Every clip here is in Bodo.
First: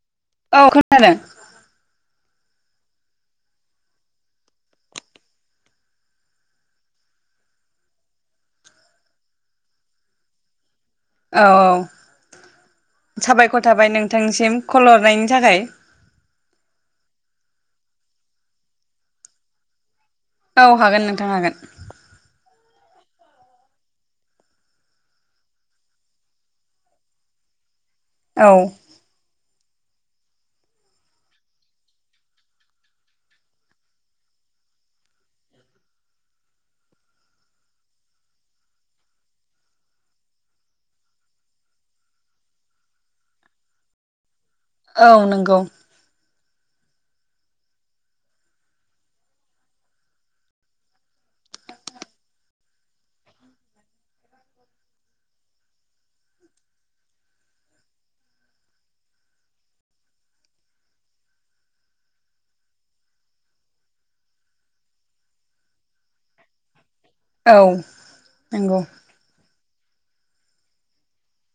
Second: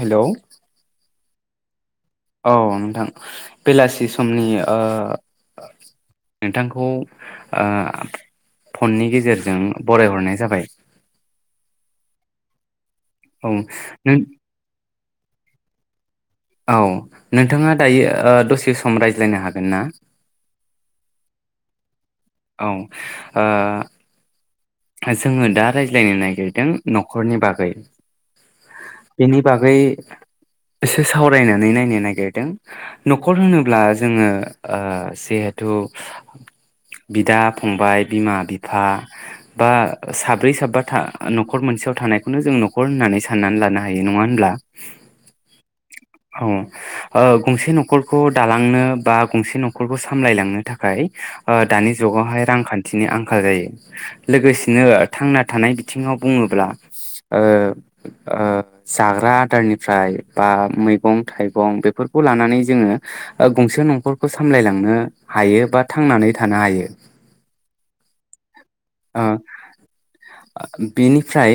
हेलौ औ खोनादों अ नोंथां बेलासि समनि ओ नोंथांखौ ओ फननि गेजेरजों बरायहरनाय जाबाय औ औ औ साबायखर थाबाय नों नोंथांनिसिम खल हरनायनि थाखाय औ नोंथाङा दायो दसे सम रायज्लायनो हागोन ना? औ हागोन नोंथां हागोन औ ओ जोङो दा रायज्लायनो नागिरदों न'खरनि बागै औ बागै एसे सावरायनानै नायनो नागिरदों। न'खर होनोब्ला जोङो ओ जिहेथु बिदा फंबाय बिमा बिफा बा साब्रै साबा था न'खर मोनसेयाव थानायखौनो जों न'खर होननानै साननानै लानो हायो नङा होनब्ला औ नंगौ औ गंसे न'खरखौ दालांनो बा गंसे न'खरखौ सामलायलांनो थाखाय ओ दानि जुगावहाय रांखान्थिनि आंखाल जायो लोगोसेनो थांना थानाय बिथिङाव बुङोब्ला ओ ओ जाग्रा आदारनिफ्राय बा मैगं थाइगं बेफोरखौ लानानै जोङो गंसे न'खरखौ सामलायलांनो हायो बा थांनानै थानो हायो औ नंगौ बेनिफ्राय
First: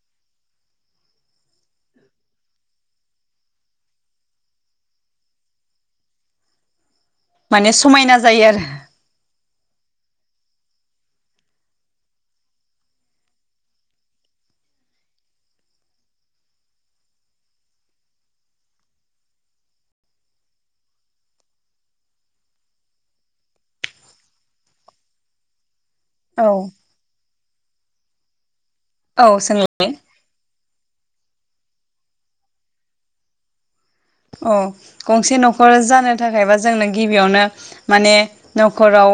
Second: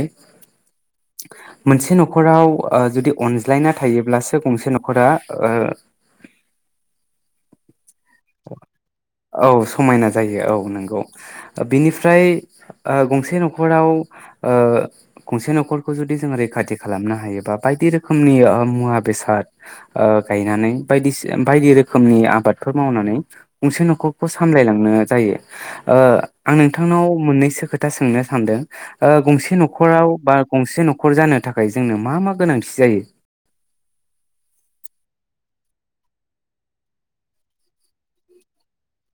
मोनसे न'खराव ओ जुदि अनज्लायना थायोब्लासो गंसे न'खरा ओ माने समायना जायो आरो औ समायना जायो औ नोंगौ बेनि फ्राय गंसे न'खराव ओ गंसे न'खरखौ जुदि जोङो रैखाथि खालामनो हायोबा बायदि रोखोमनि मुवा बेसाद ओ गायनानै बायदि बायदि रोखोमनि आबादफोर मावनानै गंसे न'खरखौ सामलायलांनो जायो ओ आंनो औ मोननैसो खोथा सोंनो सानदों ओ औ गंसे सोंलाय न'खराव बा गंसे न'खर जानो थाखाय थाखाय जोंनो मा मा गोनांथि जायो? अ गंसे न'खर जानो थाखायबा जोंनो गिबियावनो माने न'खराव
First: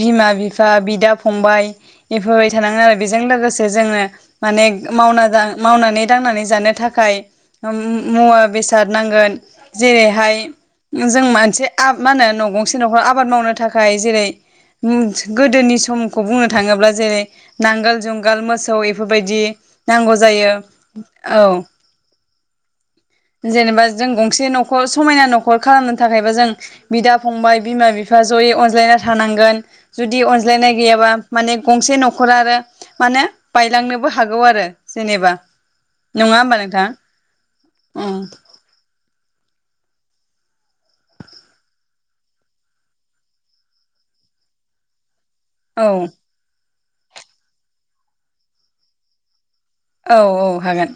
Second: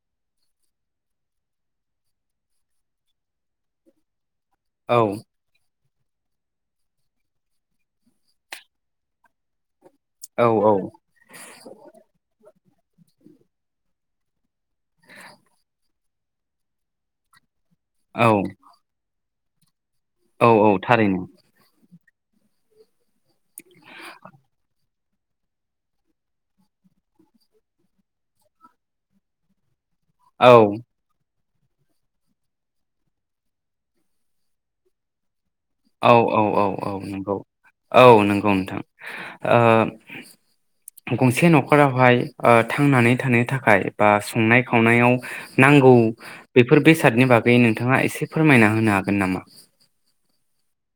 बिमा बिफा बिदा फंबाय एफोरबायदि थानांगोन आरो बेजों लोगोसे जोङो माने औ मावना जानो मावनानै दांनानै जानो थाखाय मुवा बेसाद नांगोन जेरैहाय औ औ जों मोनसे आ मा होनो न' गं गंसे न'खर आबाद मावनो थाखाय जेरै गोदोनि समखौ बुंनो थाङोब्ला जेरै नांगोल जुंगाल औ मोसौ एफोर बायदि नांगौ औ जायो औ थारैनो औ जेनेबा जों गंसे न'खर समायना न'खर खालामनो थाखायबो जों बिदा फंबाय बिमा बिफा जयै अनज्लायना थानांगोन जुदि औ अनज्लायनाय गैयाबा माने गंसे न'खर आरो माने बायलांनोबो हागौ आरो जेनेबा औ नङा औ होमबा औ नोंथां औ नंगौ औ नंगौ नोंथां ओ गंसे न'खरावहाय ओ थांनानै थानो थाखाय बा संनाय खावनायाव औ नांगौ बे बेफोर बेसादनि बागै नोंथाङा एसे फोरमायना होनो हागोन नामा? औ औ हागोन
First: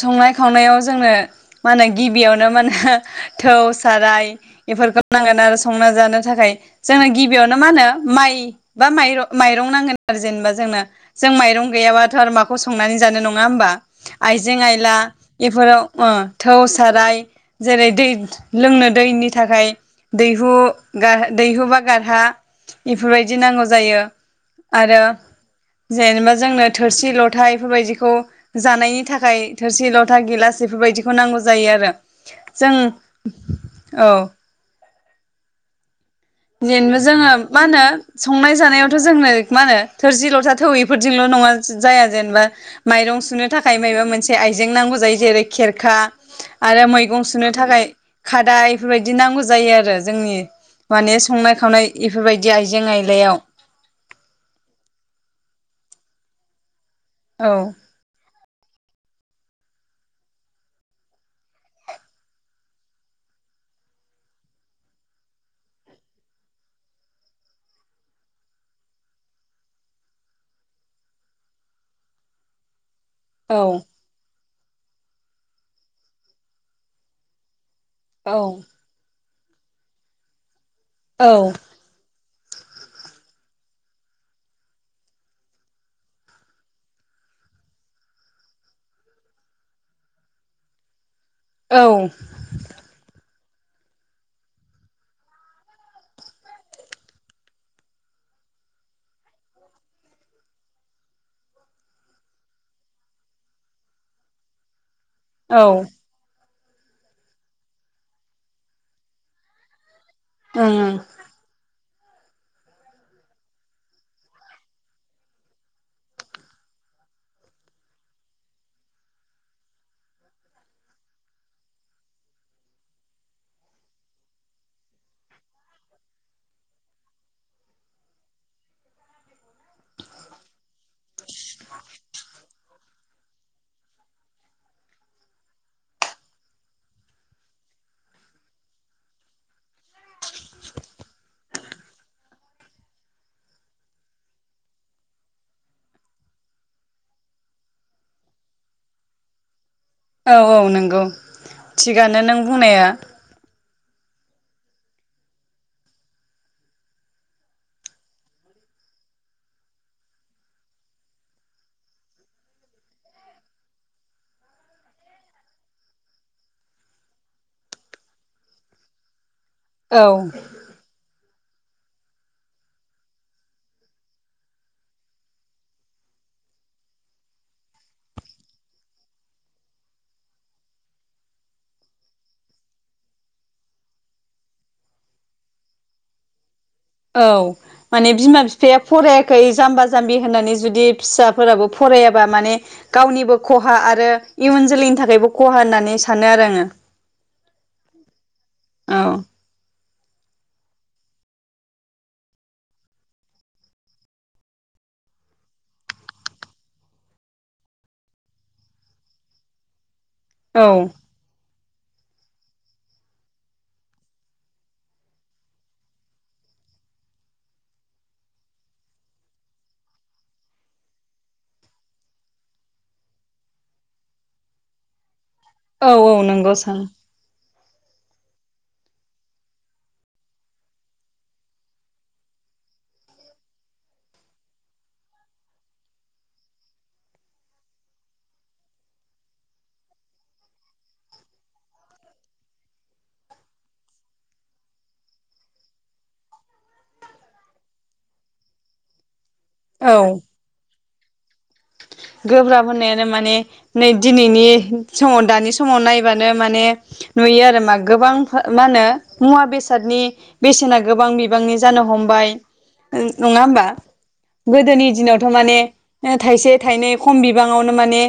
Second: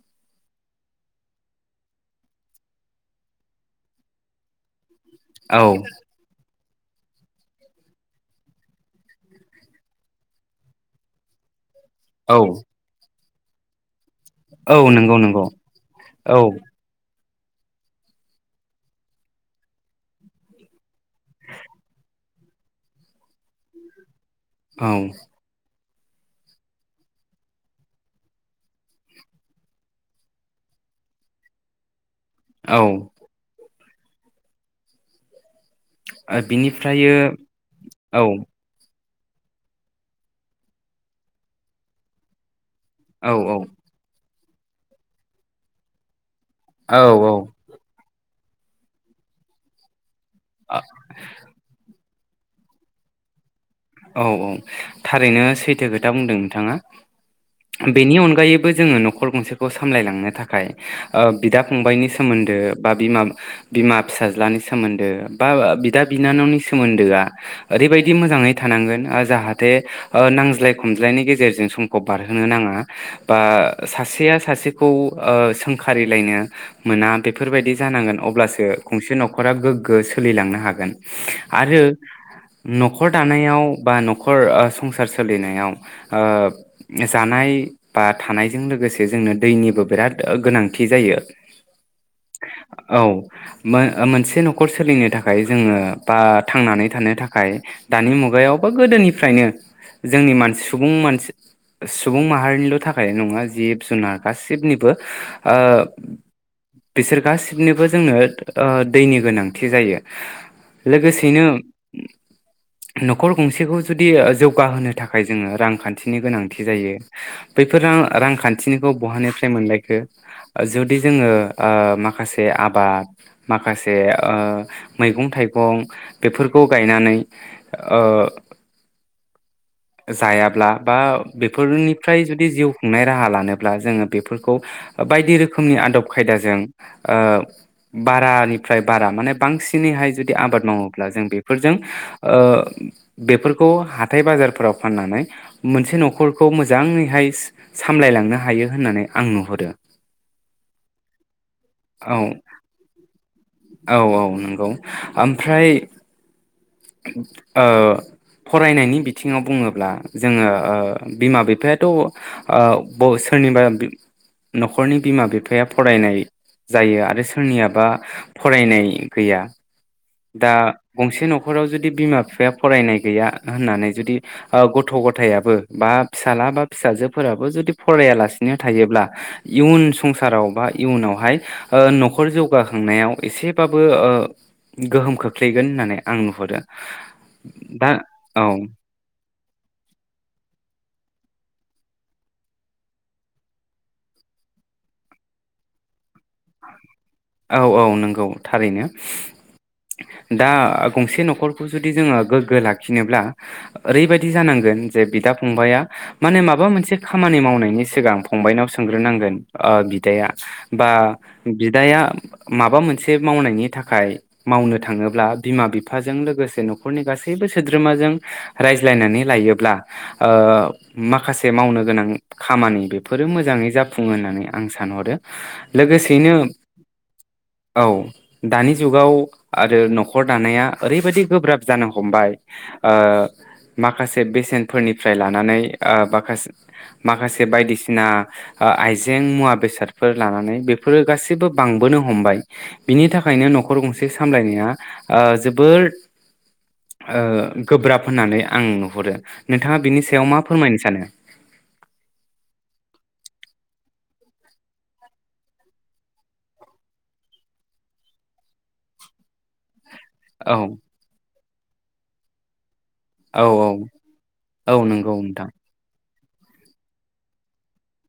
संनाय खावनायाव जोंनो मा होनो गिबियावनो मा होनो थौ साराय बेफोरखौ नांगोन आरो औ संना जानो थाखाय जोंनो गिबियावनो मा होनो माइ बा माइर माइरं नांगोन आरो जेनेबा जोंनो जों माइरं गैयाबाथ' आरो औ माखौ संनानै जानो नङा होमबा आइजें औ आयला नंगौ नंगौ एफोराव ओ औ थौ साराय जेरै दै लोंनो दैनि थाखाय दैहु गार दैहु बा गारहा बेफोरबायदि नांगौ जायो। औ आरो जेनेबा जोंनो थोरसि ल था बेफोरबायदिखौ जानायनि थाखाय थोरसि लथा गिलास बेफोरबायदिखौ नांगौ जायो आरो जों औ औ [unintelligible] बिनिफ्रायो जोङो मा होनो औ संनाय जानायाव थ' जोंनो मा होनो थोरसि ल'था थौ एफोरजोंल' नङा जाया जेनेबा माइरं सुनो औ थाखाय माबेबा मोन से आइजें नांगौ जायो जेरै खेरखा आरो औ मैगं औ सुनो थाखाय खादा इफोरबायदि नांगौ जायो आरो जोंनि बे संनाय खावनाय इफोरबायदि आइजें आयलायाव। औ औ थारैनो सैथो खोथा बुंदों नोंथाङा। औ बेनि अनगायै बो जोङो न'खर गंसेखौ सामलायलांनो थाखाय ओ बिदा फंबायनि सोमोन्दो बा बिमा बिमा फिसाज्लानि सोमोन्दो बा ओ बिदा बिनानावनि सोमोन्दोआ ओरैबायदि मोजाङै थानांगोन ओ जाहाथे ओ नांज्लाय खमज्लायनि गेजेरजों समखौ बारहोनो नाङा। बा औ सासेया सासे खौ ओ सोंखारिलायनो मोना बेफोरबायदि जानांगोन औ अब्लासो गंसे न' खरा गोग्गो सोलि लांनो हाग गोन औ आरो न'खर दानायाव बा न'खर ओ संसार सोलिनायाव जानाय बा थानायजों लोगोसे जोंनो दैनिबो बिराद ओ गोनांथि जायो। औ औ मो ओ मोनसे न'खर सोलिनो थाखाय जोङो बा थांनानै थानो थाखाय दानि मुगायाव बा गोदोनिफ्रायनो जोंनि मानसि सुबुं मानसि सुबुं माहारिनिल' थाखाय नङा जिब जुनार गासिबनि बो ओ ओं बिसोर गासिबनोबो जोङो ओ दैनि गोनांथि जायो। ओं लोगोसेनो न'खर गंसेखौ जुदि ओ जौगाहोनो थाखाय जोङो रांखान्थिनि गोनांथि जायो बैफोर रां रांखान्थिनिखौ बहानिफ्राय मोनलायखो जुदि जोङो ओ माखासे आबाद माखासे ओ मैगं थाइगं बेफोरखौ गायनानै ओ जायाब्ला बा बेफोरनिफ्राय जुदि जिउ खुंनाय राहा लानोब्ला जोङो बेफोरखौ बायदि रोखोमनि आदब खायदाजों ओ बारानिफ्राय बारा माने बांसिनैहाय जुदि आबाद मावोब्ला जों बेफोरजों ओ बेफोरखौ हाथाय बाजारफोराव फाननानै मोनसे न'खरखौ मोजाङैहाय सा सामलायलांनो हायो होननानै आं नुहरो। औ औ नोंगौ औ थिगानो नों बुंनाया। नोंगौ आमफ्राय ओ फरायनायनि बिथिङाव बुङोब्ला जोङो ओ बिमा बिफायाथ' आ ब सोरनिबा न'खरनि बिमा बिफाया फरायनाय जायो आरो सोरनियाबा फरायनाय गैया। औ दा गंसे न' खराव जुदि बिमा बिफाया फरायनाय गैया होननानै जुदि ओ गथ' गथायाबो बा फिसाला बा फिसाजोफोराबो जुदि फरायालासिनो थायोब्ला इयुन संसाराव बा इयुनावहाय ओ न'खर जौगाखांनायाव एसेबाबो ओ गोहोम खोख्लैगोन होननानै आं नुहुरो। औ दा माने बिमा औ बिफाया फरायाखै जाम्बा जाम्बि होननानै जुदि फिसा फोराबो फरायाबा माने गावनिबो खहा आरो इयुन जोलैनि थाखायबो खहा होननानै सानो आरो आङो। औ औ नोंगौ थारैनो। दा गंसे न'खरखौ जुदि जोङो गोग्गो लाखिनोब्ला ओरैबायदि जानांगोन जे बिदा फंबाया माने माबा मोनसे खामानि मावनायनि सिगां फंबनाव सोंग्रोनांगोन ओ बि दाया औ बा बिदाया माबा मोनसे मावनायनि थाखाय मावनो थाङोब्ला बिमा बिफाजों लोगोसे न'खरनि गासैबो सोद्रोमाजों रायज्लायनानै लायोब्ला ओ माखासे मावनो गोनां खामानि बेफोरो मोजाङै जाफुङो होननानै आं सानहरो। औ औ लोगोसेयैनो नोंगौ सां औ दानि जुगाव आरो न'खर दानाया ओरैबायदि गोब्राब जानो हमबाय ओ माखासे बेसेनफोरनिफ्राय लानानै ओ बाखासे माखासे बायदिसिना ओ आइजें मुवा बेसादफोर लानानै बेफोरो गासिबो बांबोनो हमबाय बिनि थाखायनो न'खर गंसे सामलायनाया ओ जोबोर ओ गोब्राब होननानै आं नुहुरो। नोंथाङा बिनि औ सायाव मा फोरमायनो सानो? गोब्राब होननायानो माने नै दिनैनि समाव दानि समाव नायबानो माने नुयो आरो मा गोबां फा मा होनो मुवा बेसादनि औ बेसेना गोबां बि बांनि जानो हमबाय ओं नङा औ होमबा औ औ गोदोनि नंगौ दिनावथ' नोंथां माने थाइसे थाइनै खम बिबाङावनो माने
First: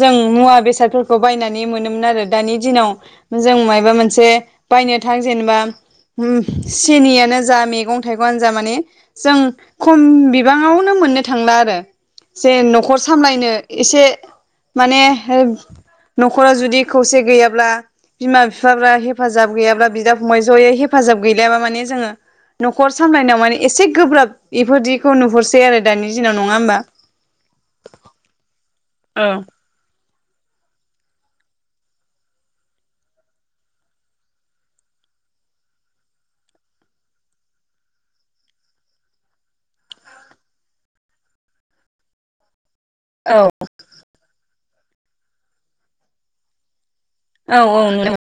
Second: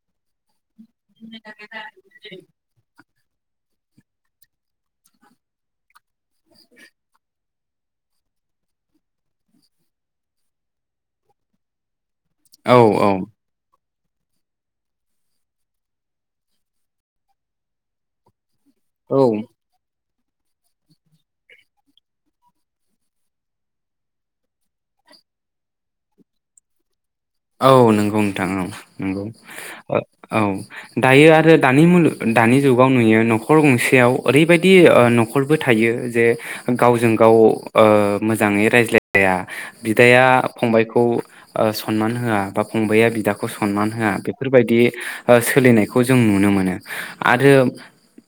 जों मुवा बेसाद फोरखौ बायनानै मोनोमोन आरो दानि दिनाव जों मायबा मोनसे बायनो थां जेनबा उम सिनियानो जा मैगं थाइगंआनो जा माने जों खम बिबाङावनो मोननो थांला आरो। जेन औ न'खर औ सामलायनो एसे माने हो न'खरा जुदि खौसे गैयाब्ला बिमा फि फाफ्रा औ हेफाजाब गैयाब्ला बिदा फंबाय ज'यै हेफाजाब गैलायाबा माने जोङो न'खर सामलायनायाव माने एसे गोब्राब इफोरदिखौ नुहरसै आरो दानि दिनाव। नङा होमबा? नोंगौ। औ ओ औ दायो आरो दानि मुलु दानि जुगाव नुयो न'खर गंसेयाव ओरैबायदि ओ न'खरबो थायो जे गावजों गाव ओ मोजाङै रायज्लायलाया बिदाया फंबायखौ ओ स नमान होआ बा फंबाया औ बिदाखौ सनमान होआ बे फोरबायदि ओ सोलिनायखौ जों नुनो मोनो। आरो औ औ नुनो [inaudible]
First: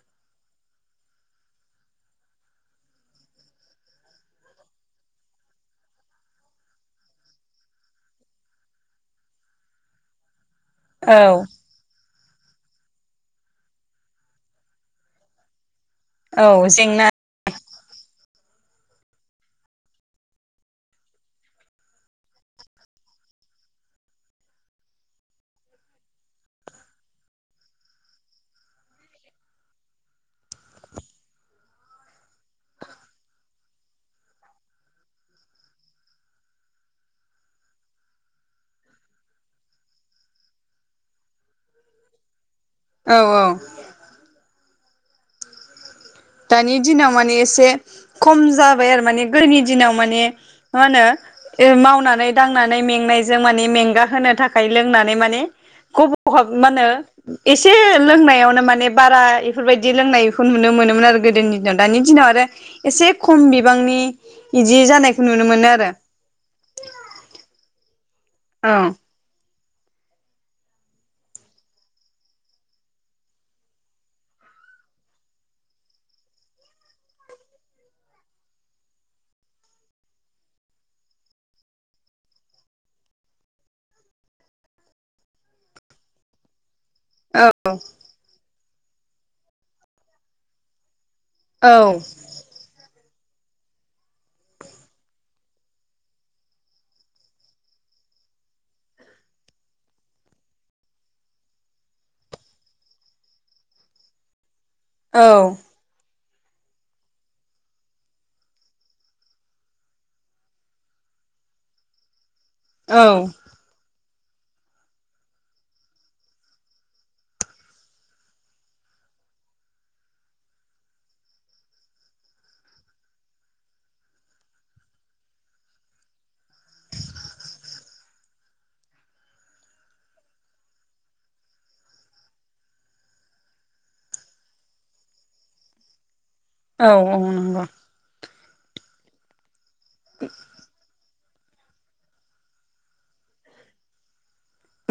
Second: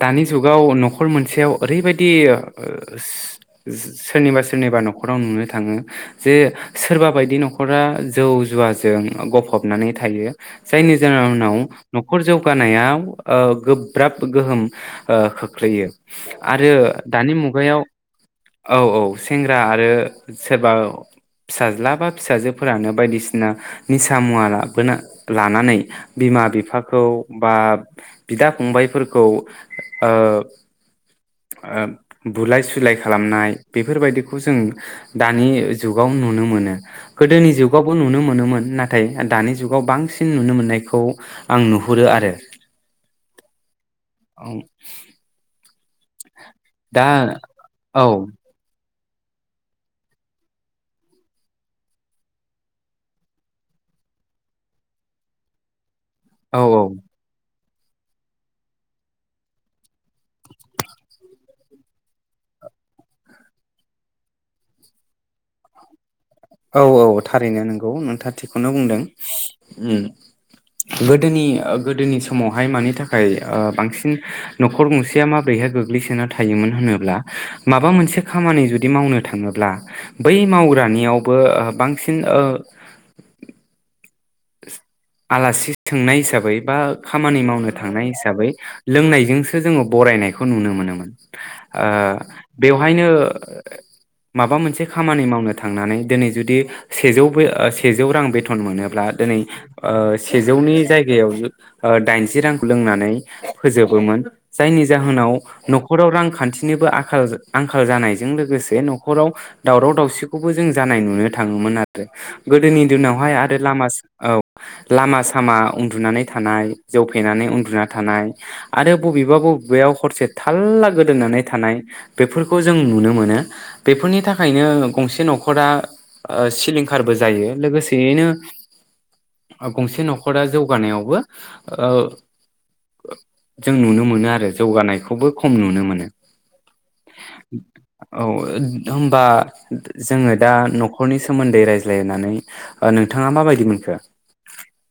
दानि जुगाव न'खर मोनसेयाव ओरैबायदि ओ सोरनिबा सोरनिबा न'खराव नुनो थाङो जे सोरबा बायदि न'खरा जौ जुवाजों गफबनानै थायो। जायनि औ जाउनाव न' खर जौगानायाव ओ गोब्राब गोहोम ओ खोख्लैयो। औ आरो जेंना दानि मुगायाव औ औ सेंग्रा आरो सोरबा फिसाज्ला बा फिसाजोफोरानो बायदिसिना निसा मुवा लाबोना लानानै बिमा बिफाखौ बा बिदा फंबायफोरखौ ओ ओ बुलाय सुलाय खालामनाय बेफोरबायदिखौ जों दानि जुगाव नुनो मोनो। गोदोनि जुगावबो नुनो मोनोमोन नाथाय दानि जुगाव बांसिन नुनो मोननायखौ आं नुहुरो आरो। औ औ। आं दानि दिनाव मानि एसे औ खम जा बाय आरो माने गोदोनि दिनाव माने मा‌ होनो‌ ओ मावनानै दांनानै मेंनायजों माने मेंगा होनो थाखाय लोंनानै माने खब हाब औ मा होनो एसे लोंनायावनो माने बारा इफोरबायदि लोंनायखौ नुनो मोनोमोन आरो गोदोनि दिनाव दानि दिनाव आरो एसे खम बिबांनि बिदि जानायखौ नुनो मोनो आरो औ औ औ थारैनो नोंथाङा थिगखौनो औ बुंदों ओम गोदोनि गोदोनि समावहाय मानि थाखाय ओ‌बांसिन न'खर गंसेया माबोरैहाय गोग्लैसोना थायोमोन होनोब्ला माबा मोनसे खामानि जुदि मावनो थाङोब्ला बै मावग्रानियाव बो बांसिन ओ आलासि सोंनाय हिसाबै बा औ खामानि मावनो थांनाय हिसाबै लोंनायजोंसो जोङो बरायनायखौ नुनो मोनोमोन औ ओ बेवहायनो माबा मोनसे खामानि मावनो थांनानै दिनै जुदि सेजौ सेजौ रां बेथन मोनोब्ला दिनै ओ सेजौनि जायगायाव दाइनजि रांखौ लोंनानै फोजोबोमोन जायनि जाहोनाव औ न'खराव रां खान्थिनिबो आं आंखाल जानायजों लोगोसे न'खराव दावराव दावसिखौबो जों जानाय नुनो थाङोमोन आरो गोदोनि औ दिनावहाय औ आरो लामा औ लामा सामा उन्दुनानै थानाय जौ फेनानै उन्दुना थानाय आरो बबेबा बबेयाव हरसे थाल्ला गोदोनानै थानाय बेफोरखौ जों नुनो मोनो बेफोरनि थाखायनो गंसे न'खराओ सिलिंखारबो जायो लोगोसेयैनो गंसे न'खरा जौगानायावबो ओ जों नुनो मोनो आरो जौगानायखौबो खम नुनो मोनो। औ औ नंगौ औ होमबा जोङो दा न'खर न'खरनि सोमोन्दै रायज्लायनानै नोंथाङा माबायदि मोनखो?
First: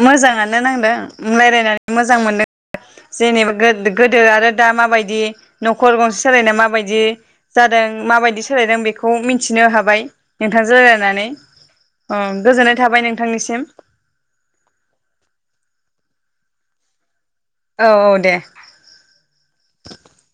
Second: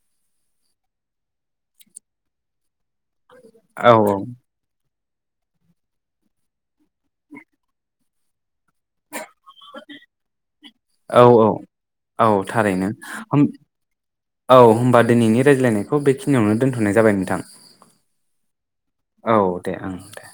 मोजाङानो नांदों रायज्लायनानै मोजां मोनदों जेनेबा औ गोदो आरो दा माबायदि दि नखर गंसे सालायनायाव मबायदि जादों माबायदि सोलायदों बेखौ मिथिनो हाबाय नोंथांजों औ रायलायनानै औ गोजोननाय थारैनो थाबाय होम नोंथांनिसिम औ होमबा दिनैनि रायज्लायनायखौ बेखिनियावनो दोन्थ'नाय जाबाय नोंथां औ औ दे औ दे ओं दे